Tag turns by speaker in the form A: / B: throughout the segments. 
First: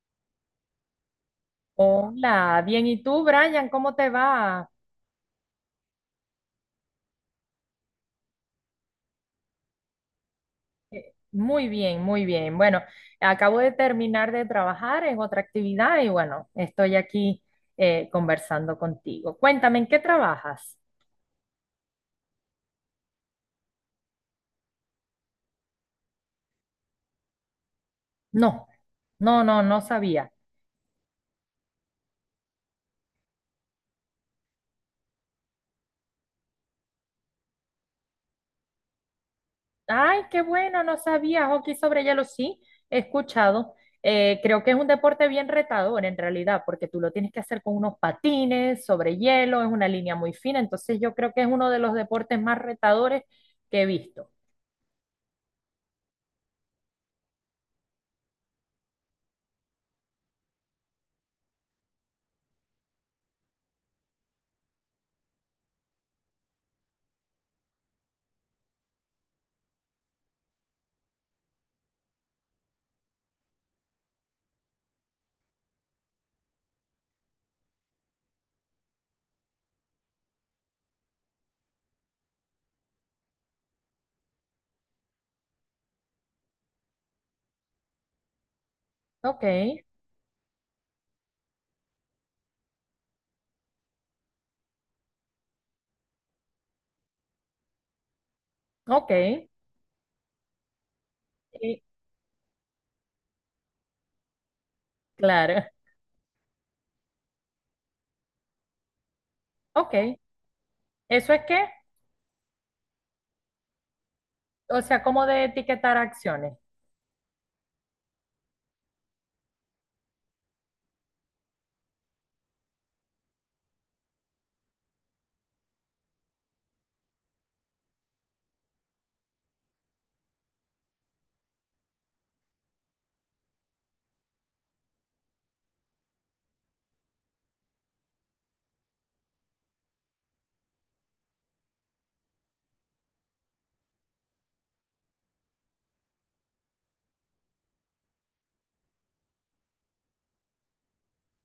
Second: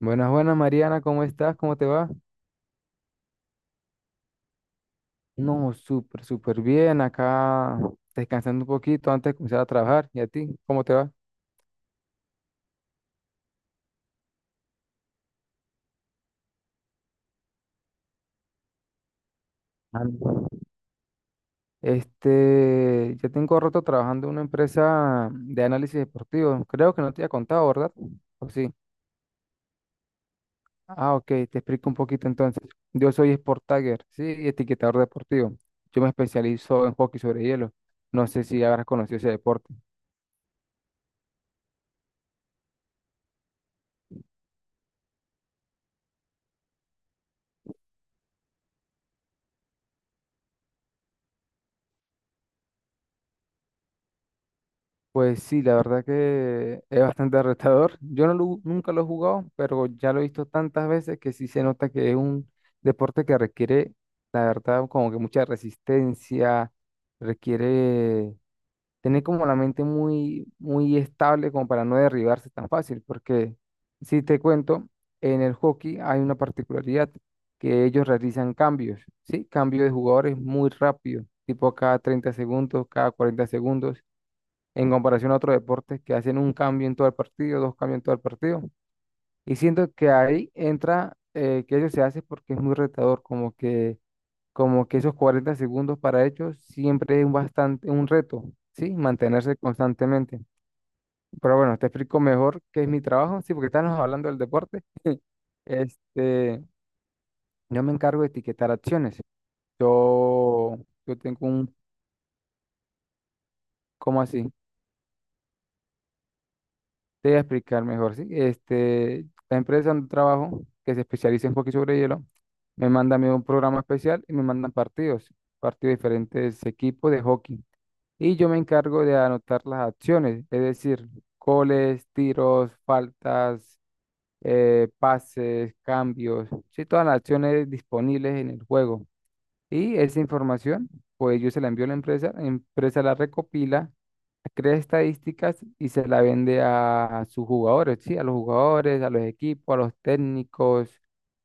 A: Buenas, buenas, Mariana, ¿cómo estás? ¿Cómo te va?
B: Hola, bien. ¿Y tú, Brian? ¿Cómo te va?
A: No, súper, súper bien. Acá descansando un poquito antes de comenzar a trabajar. ¿Y a ti? ¿Cómo te va?
B: Muy bien, muy bien. Bueno, acabo de terminar de trabajar en otra actividad y bueno, estoy aquí conversando contigo. Cuéntame, ¿en qué
A: Ah,
B: trabajas?
A: Ya tengo rato trabajando en una empresa de análisis deportivo. Creo que no te había contado, ¿verdad? ¿O
B: No,
A: sí?
B: no sabía.
A: Ah, ok, te explico un poquito entonces. Yo soy Sport Tagger, sí, y etiquetador deportivo. Yo me especializo en hockey sobre hielo. No sé si habrás conocido ese deporte.
B: Ay, qué bueno, no sabía. Hockey sobre hielo sí, he escuchado. Creo que es un deporte bien retador en realidad, porque tú lo tienes que hacer con unos patines sobre hielo, es una línea muy fina, entonces yo creo que es uno de los deportes más retadores que he visto.
A: Pues sí, la verdad que es bastante retador. Yo nunca lo he jugado, pero ya lo he visto tantas veces que sí se nota que es un deporte que requiere, la verdad, como que mucha resistencia, requiere tener como la mente muy, muy estable como para no derribarse tan fácil, porque si te cuento, en el hockey hay una particularidad que ellos realizan cambios, ¿sí? Cambio de jugadores muy rápido, tipo cada 30 segundos, cada 40 segundos en comparación a otros deportes que hacen un cambio en todo el partido, dos cambios en todo el partido.
B: Ok,
A: Y siento que ahí entra que eso se hace porque es muy retador, como que esos 40 segundos para ellos siempre es un bastante un reto, ¿sí?
B: ok,
A: Mantenerse constantemente. Pero bueno,
B: y-
A: te explico mejor qué es mi trabajo, sí, porque estamos hablando del deporte.
B: claro,
A: Este, yo me encargo de etiquetar acciones.
B: ok.
A: Yo, yo
B: ¿Eso
A: tengo
B: es qué?
A: un, ¿Cómo así?
B: O sea, como de etiquetar acciones.
A: Te voy a explicar mejor, ¿sí? La empresa donde trabajo, que se especializa en hockey sobre hielo, me manda a mí un programa especial y me mandan partidos, partidos de diferentes equipos de hockey. Y yo me encargo de anotar las acciones, es decir, goles, tiros, faltas, pases, cambios, sí, todas las acciones disponibles en el juego. Y esa información, pues yo se la envío a la empresa, la empresa la recopila, crea estadísticas y se la vende a sus jugadores, ¿sí? A los jugadores, a los equipos, a los técnicos,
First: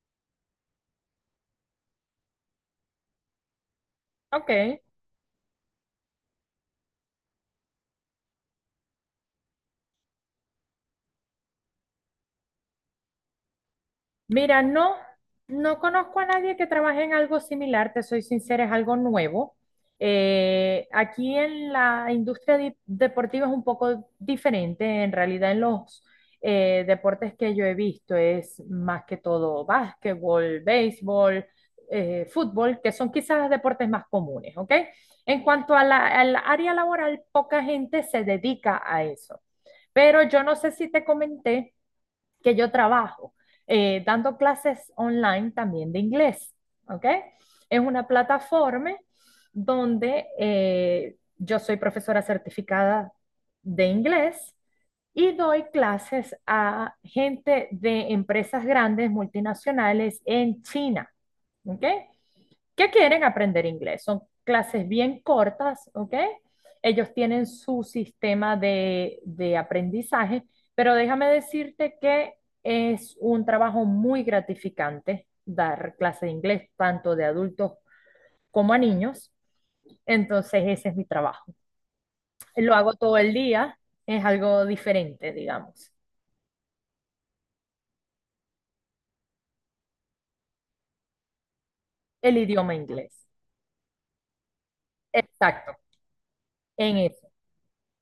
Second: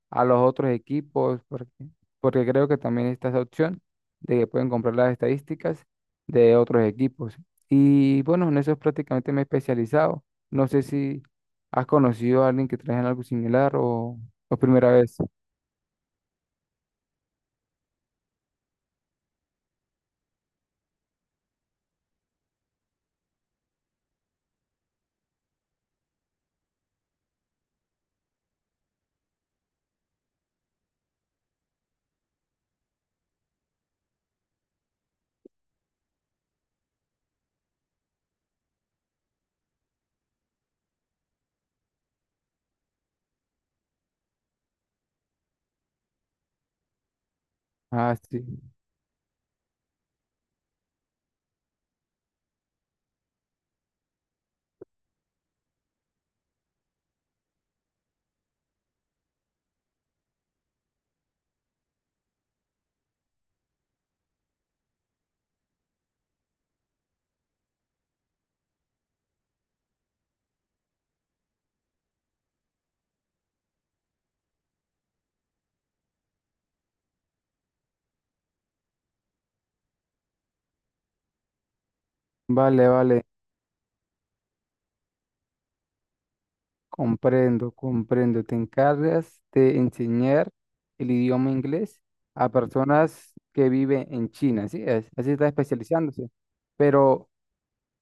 A: a los otros equipos, porque creo que también está esa opción de que pueden
B: Ok,
A: comprar las estadísticas de otros equipos. Y bueno, en eso prácticamente me he especializado. No sé si has conocido a alguien que trabaja en algo similar o
B: Mira,
A: primera
B: no,
A: vez.
B: no conozco a nadie que trabaje en algo similar, te soy sincera, es algo nuevo. Aquí en la industria deportiva es un poco diferente, en realidad en los deportes que yo he visto es más que todo básquetbol, béisbol, fútbol, que son quizás los deportes más comunes, ¿ok? En cuanto a al área laboral, poca gente se dedica a eso. Pero yo no sé si te comenté que yo trabajo, dando clases online también de inglés, ¿ok? Es una
A: Ah, sí.
B: plataforma donde yo soy profesora certificada de inglés y doy clases a gente de empresas grandes, multinacionales en China, ¿ok? Que quieren aprender inglés. Son clases bien cortas, ¿ok? Ellos tienen su sistema de aprendizaje, pero déjame decirte que es un trabajo muy gratificante dar clases de inglés, tanto de adultos como a niños. Entonces, ese es mi trabajo. Lo
A: Vale,
B: hago todo
A: vale.
B: el día, es algo diferente, digamos.
A: Comprendo, comprendo. Te encargas de enseñar el idioma inglés
B: El
A: a
B: idioma inglés.
A: personas que viven en China, así es, así está
B: Exacto,
A: especializándose.
B: en eso.
A: Pero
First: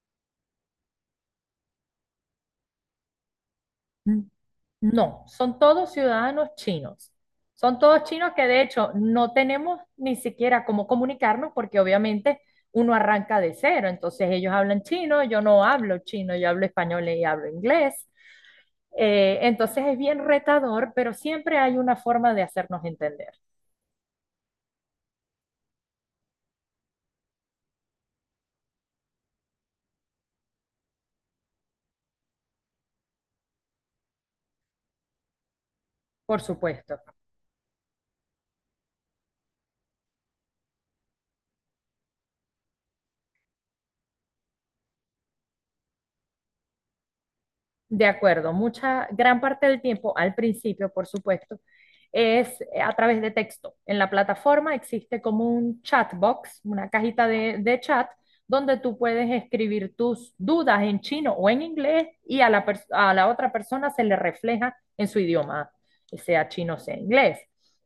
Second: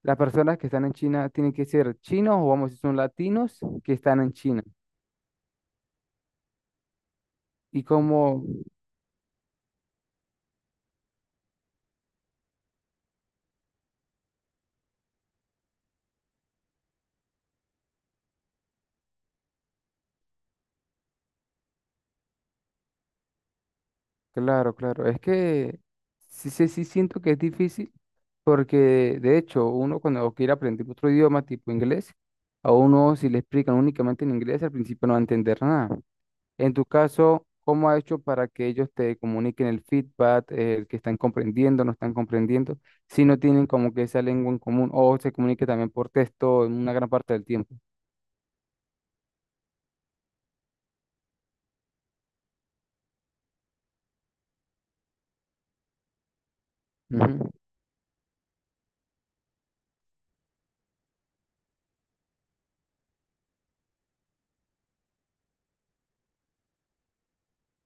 A: las personas que están en China tienen que ser chinos o vamos, si son latinos que están
B: N-
A: en China.
B: No, son todos ciudadanos chinos. Son
A: Y
B: todos chinos
A: como,
B: que de hecho no tenemos ni siquiera cómo comunicarnos porque obviamente uno arranca de cero. Entonces ellos hablan chino, yo no hablo chino, yo hablo español y hablo inglés. Entonces es bien retador, pero siempre hay una forma de hacernos entender,
A: claro, claro, es que sí, sí, sí siento que es difícil porque de hecho uno cuando quiere aprender otro idioma tipo inglés, a uno si le explican únicamente en inglés al principio no va a entender nada.
B: por
A: En tu
B: supuesto.
A: caso, ¿cómo ha hecho para que ellos te comuniquen el feedback, el que están comprendiendo, no están comprendiendo, si no tienen como que esa lengua en común o se comunique también por texto en una gran parte del tiempo?
B: De acuerdo, mucha, gran parte del tiempo, al principio, por supuesto, es a través de texto. En la plataforma existe como un chat box, una cajita
A: Ujú.
B: de chat, donde tú puedes escribir tus dudas en chino o en inglés y a a la otra persona se le refleja en su idioma, sea chino o sea inglés.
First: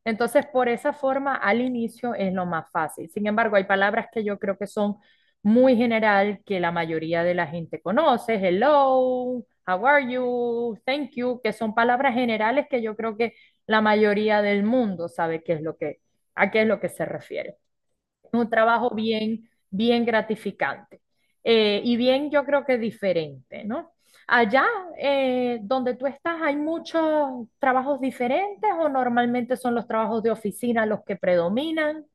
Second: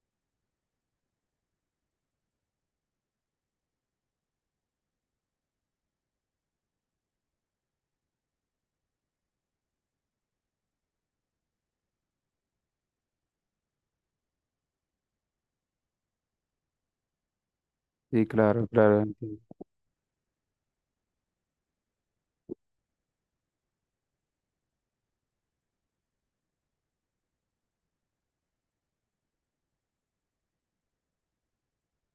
B: Entonces, por esa forma, al inicio es lo más fácil. Sin embargo, hay palabras que yo creo que son muy general, que la mayoría de la gente conoce, hello, how are you, thank you, que son palabras generales que yo creo que la mayoría del mundo sabe qué es lo que, a qué es lo que se refiere.
A: Sí,
B: Es un
A: claro,
B: trabajo
A: claro, entiendo.
B: bien, bien gratificante y bien yo creo que diferente, ¿no? Allá donde tú estás, ¿hay muchos trabajos diferentes o normalmente son los trabajos de oficina los que predominan?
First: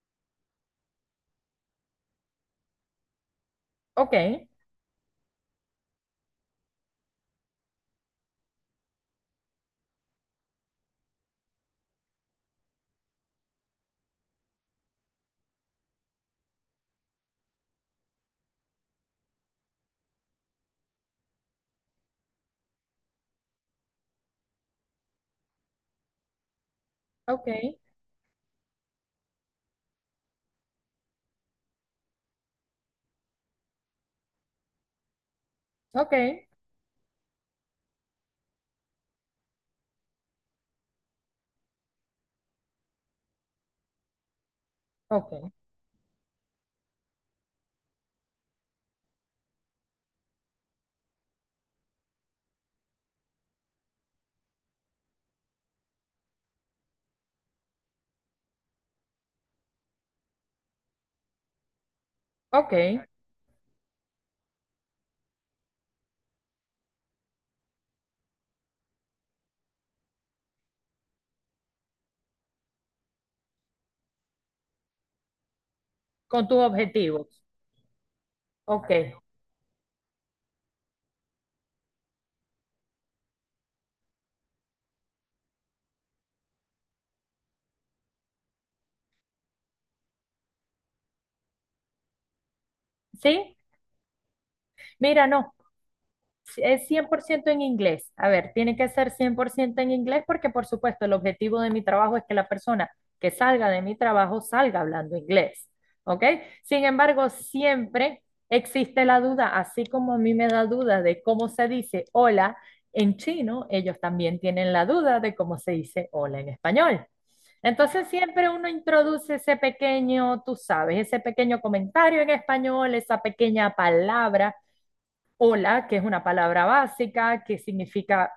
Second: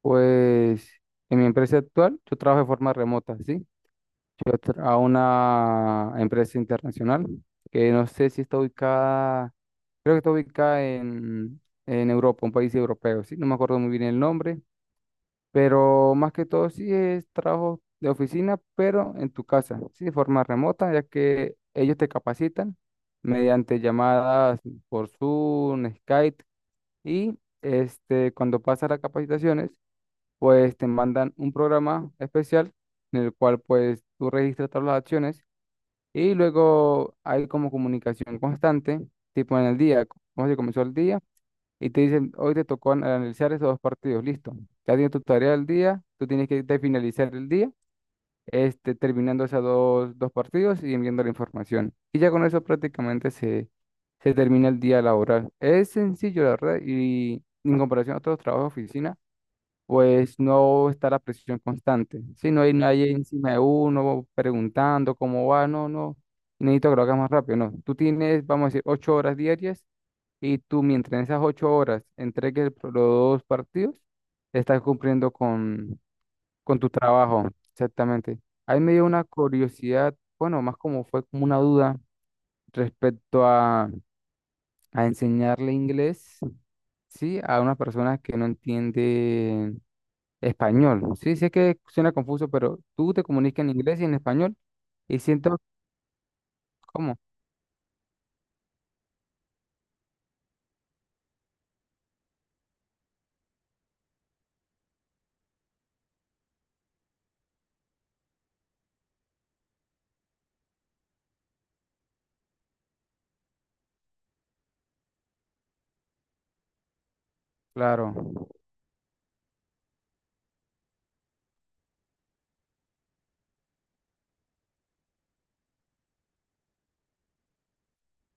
A: Pues en mi empresa actual, yo trabajo de forma remota, ¿sí?
B: Ok,
A: A una empresa internacional que no sé si está ubicada, creo que está ubicada en Europa, un país europeo, ¿sí? No me acuerdo muy bien el nombre. Pero más que todo sí es trabajo de oficina, pero en tu casa, sí, de forma remota, ya que ellos te capacitan mediante llamadas por Zoom, Skype, y
B: ok,
A: cuando pasas las capacitaciones, pues te mandan un programa especial en el cual pues tú registras todas las acciones
B: ok,
A: y luego hay como comunicación constante, tipo en el día, cómo se comenzó el día, y te dicen, hoy te tocó analizar esos dos partidos, listo. Ya tienes tu
B: ok,
A: tarea del día, tú tienes que de finalizar el día, terminando esos dos partidos y enviando la información. Y ya con eso prácticamente se termina el día laboral. Es sencillo, la verdad, y en comparación a otros trabajos de oficina, pues no está la presión constante. Si no hay
B: ok,
A: nadie encima de uno preguntando cómo va, no, no. Necesito que lo hagas más rápido, no. Tú tienes, vamos a decir, 8 horas diarias, y tú mientras en esas 8 horas entregues los dos partidos, estás cumpliendo con,
B: con tus
A: con tu
B: objetivos.
A: trabajo, exactamente. Ahí
B: Ok,
A: me dio una curiosidad, bueno, más como fue como una duda respecto a enseñarle inglés, ¿sí? A unas personas que no entienden español. Sí, sé que suena confuso, pero tú te
B: ¿sí?
A: comunicas en inglés y en español y
B: Mira, no,
A: siento
B: sí, es cien
A: cómo
B: por ciento en inglés. A ver, tiene que ser 100% en inglés porque, por supuesto, el objetivo de mi trabajo es que la persona que salga de mi trabajo salga hablando inglés. ¿Ok? Sin embargo, siempre existe la duda, así como a mí me da duda de cómo se dice hola en chino, ellos también tienen la duda de cómo se dice hola en español.
A: claro,
B: Entonces siempre uno introduce ese pequeño, tú sabes, ese pequeño comentario en español, esa pequeña palabra hola, que es una palabra básica, que significa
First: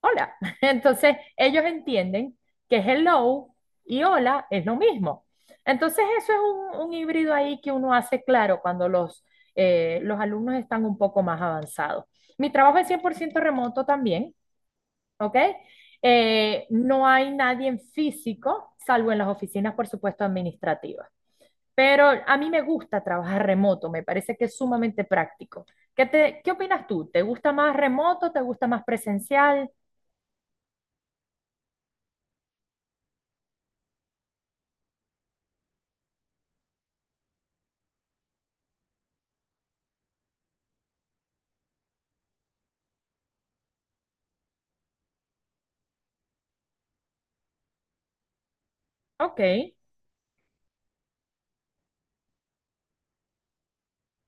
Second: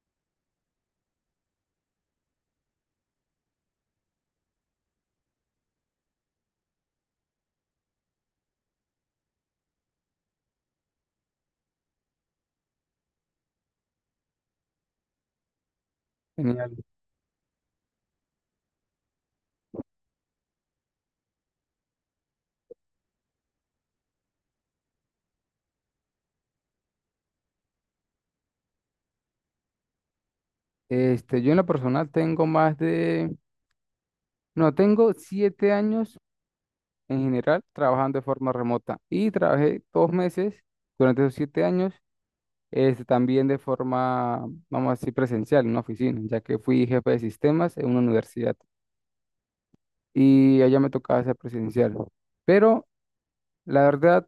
B: hola. Entonces, ellos entienden que hello y hola es lo mismo. Entonces, eso es un híbrido ahí que uno hace claro cuando los alumnos están un poco más avanzados. Mi trabajo es 100% remoto también, ¿ok?
A: genial.
B: No hay nadie en físico, salvo en las oficinas, por supuesto, administrativas. Pero a mí me gusta trabajar remoto, me parece que es sumamente práctico. ¿Qué te, qué opinas tú? ¿Te gusta más remoto? ¿Te gusta más presencial?
A: Yo en lo personal tengo más de... No, tengo 7 años en general trabajando de forma remota y trabajé 2 meses durante esos 7 años, también de forma, vamos a decir, presencial en una oficina, ya que fui jefe de sistemas en una universidad
B: Ok,
A: y allá me tocaba ser presencial. Pero la verdad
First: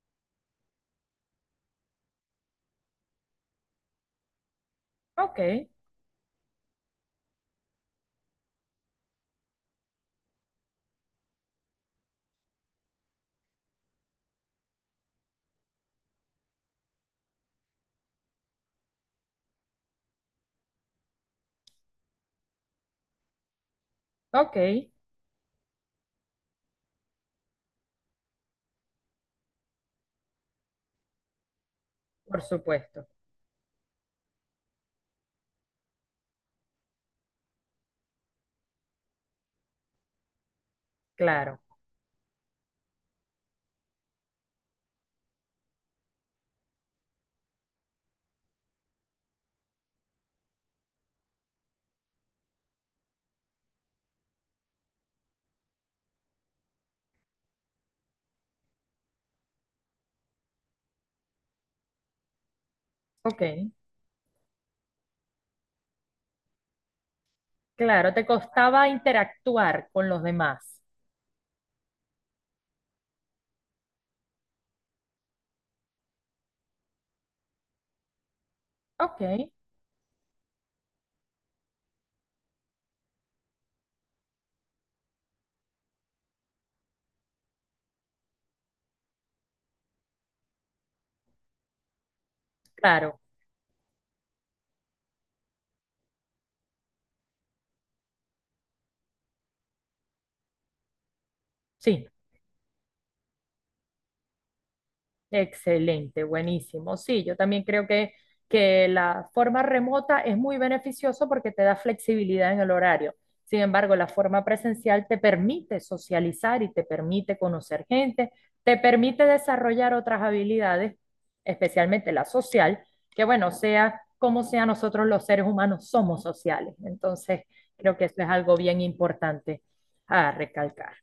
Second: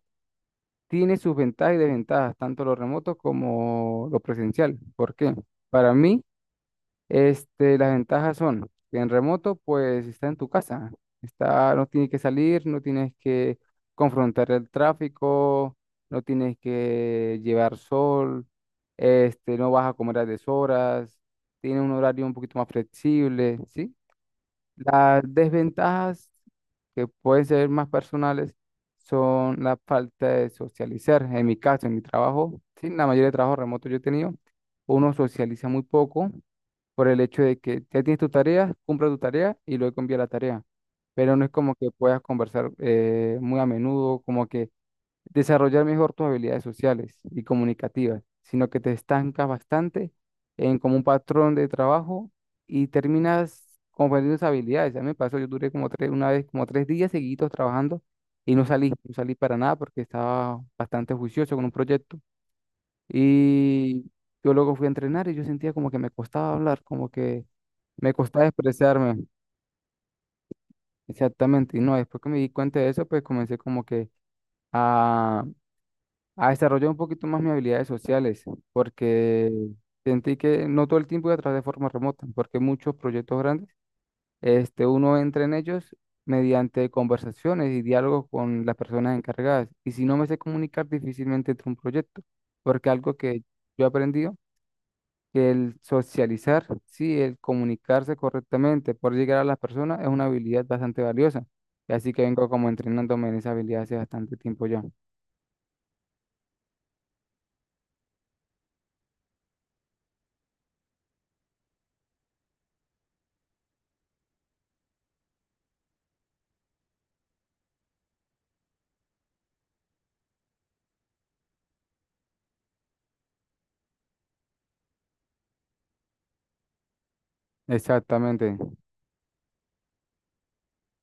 A: tiene sus ventajas y desventajas, tanto lo remoto como lo presencial. ¿Por qué?
B: ok,
A: Para mí, las ventajas son que en remoto, pues está en tu casa, está, no tienes que salir, no tienes que confrontar el tráfico, no tienes que llevar sol, no vas a comer a deshoras, tiene un horario un poquito más flexible, ¿sí?
B: ok,
A: Las desventajas que pueden ser más personales son la falta de socializar. En mi caso, en mi
B: por
A: trabajo, sí,
B: supuesto,
A: la mayoría de trabajo remoto yo he tenido, uno socializa muy poco por el hecho de que ya tienes tu tarea, cumple tu tarea y luego envía la tarea. Pero no es
B: claro,
A: como que puedas conversar muy a menudo, como que desarrollar mejor tus habilidades sociales y comunicativas, sino que te estancas bastante en como un patrón de trabajo y terminas confundiendo esas habilidades. A mí me pasó, yo duré como tres, una vez, como 3 días seguidos trabajando y no salí, no salí para nada porque estaba bastante juicioso con un proyecto.
B: ok,
A: Y yo luego fui a entrenar y yo sentía como que me costaba hablar, como que
B: claro,
A: me
B: te
A: costaba
B: costaba
A: expresarme.
B: interactuar con los demás.
A: Exactamente. Y no, después que me di cuenta de eso, pues comencé como que a, a desarrollar un poquito más mis habilidades sociales,
B: Ok,
A: porque sentí que no todo el tiempo iba a trabajar de forma remota, porque muchos proyectos grandes, uno entra en ellos mediante conversaciones y diálogos con las personas encargadas. Y si no me sé comunicar, difícilmente entro a un proyecto, porque algo
B: claro,
A: que yo aprendí que el socializar, sí, el comunicarse correctamente, por llegar a las personas es una habilidad bastante valiosa.
B: sí,
A: Así que vengo como entrenándome en esa habilidad hace bastante tiempo ya.
B: excelente, buenísimo. Sí, yo también creo que la forma remota es muy beneficioso porque te da flexibilidad en el horario. Sin embargo, la forma presencial te permite socializar y te permite conocer gente, te permite desarrollar otras habilidades, especialmente la social, que bueno, sea como sea, nosotros los seres humanos somos sociales. Entonces, creo que eso es algo
A: Exactamente.
B: bien importante a recalcar.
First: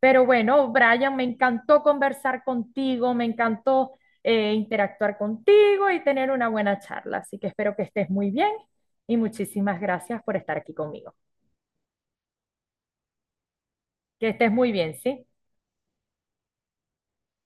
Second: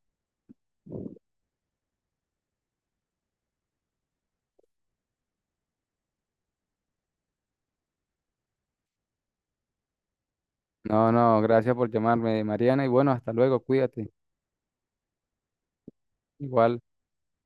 B: Pero bueno, Brian, me encantó conversar contigo, me encantó interactuar contigo y tener una buena charla. Así que espero que estés muy bien y muchísimas gracias por estar aquí
A: No,
B: conmigo.
A: no, gracias por llamarme, Mariana, y bueno, hasta luego, cuídate.
B: Que estés muy bien, ¿sí?
A: Igual.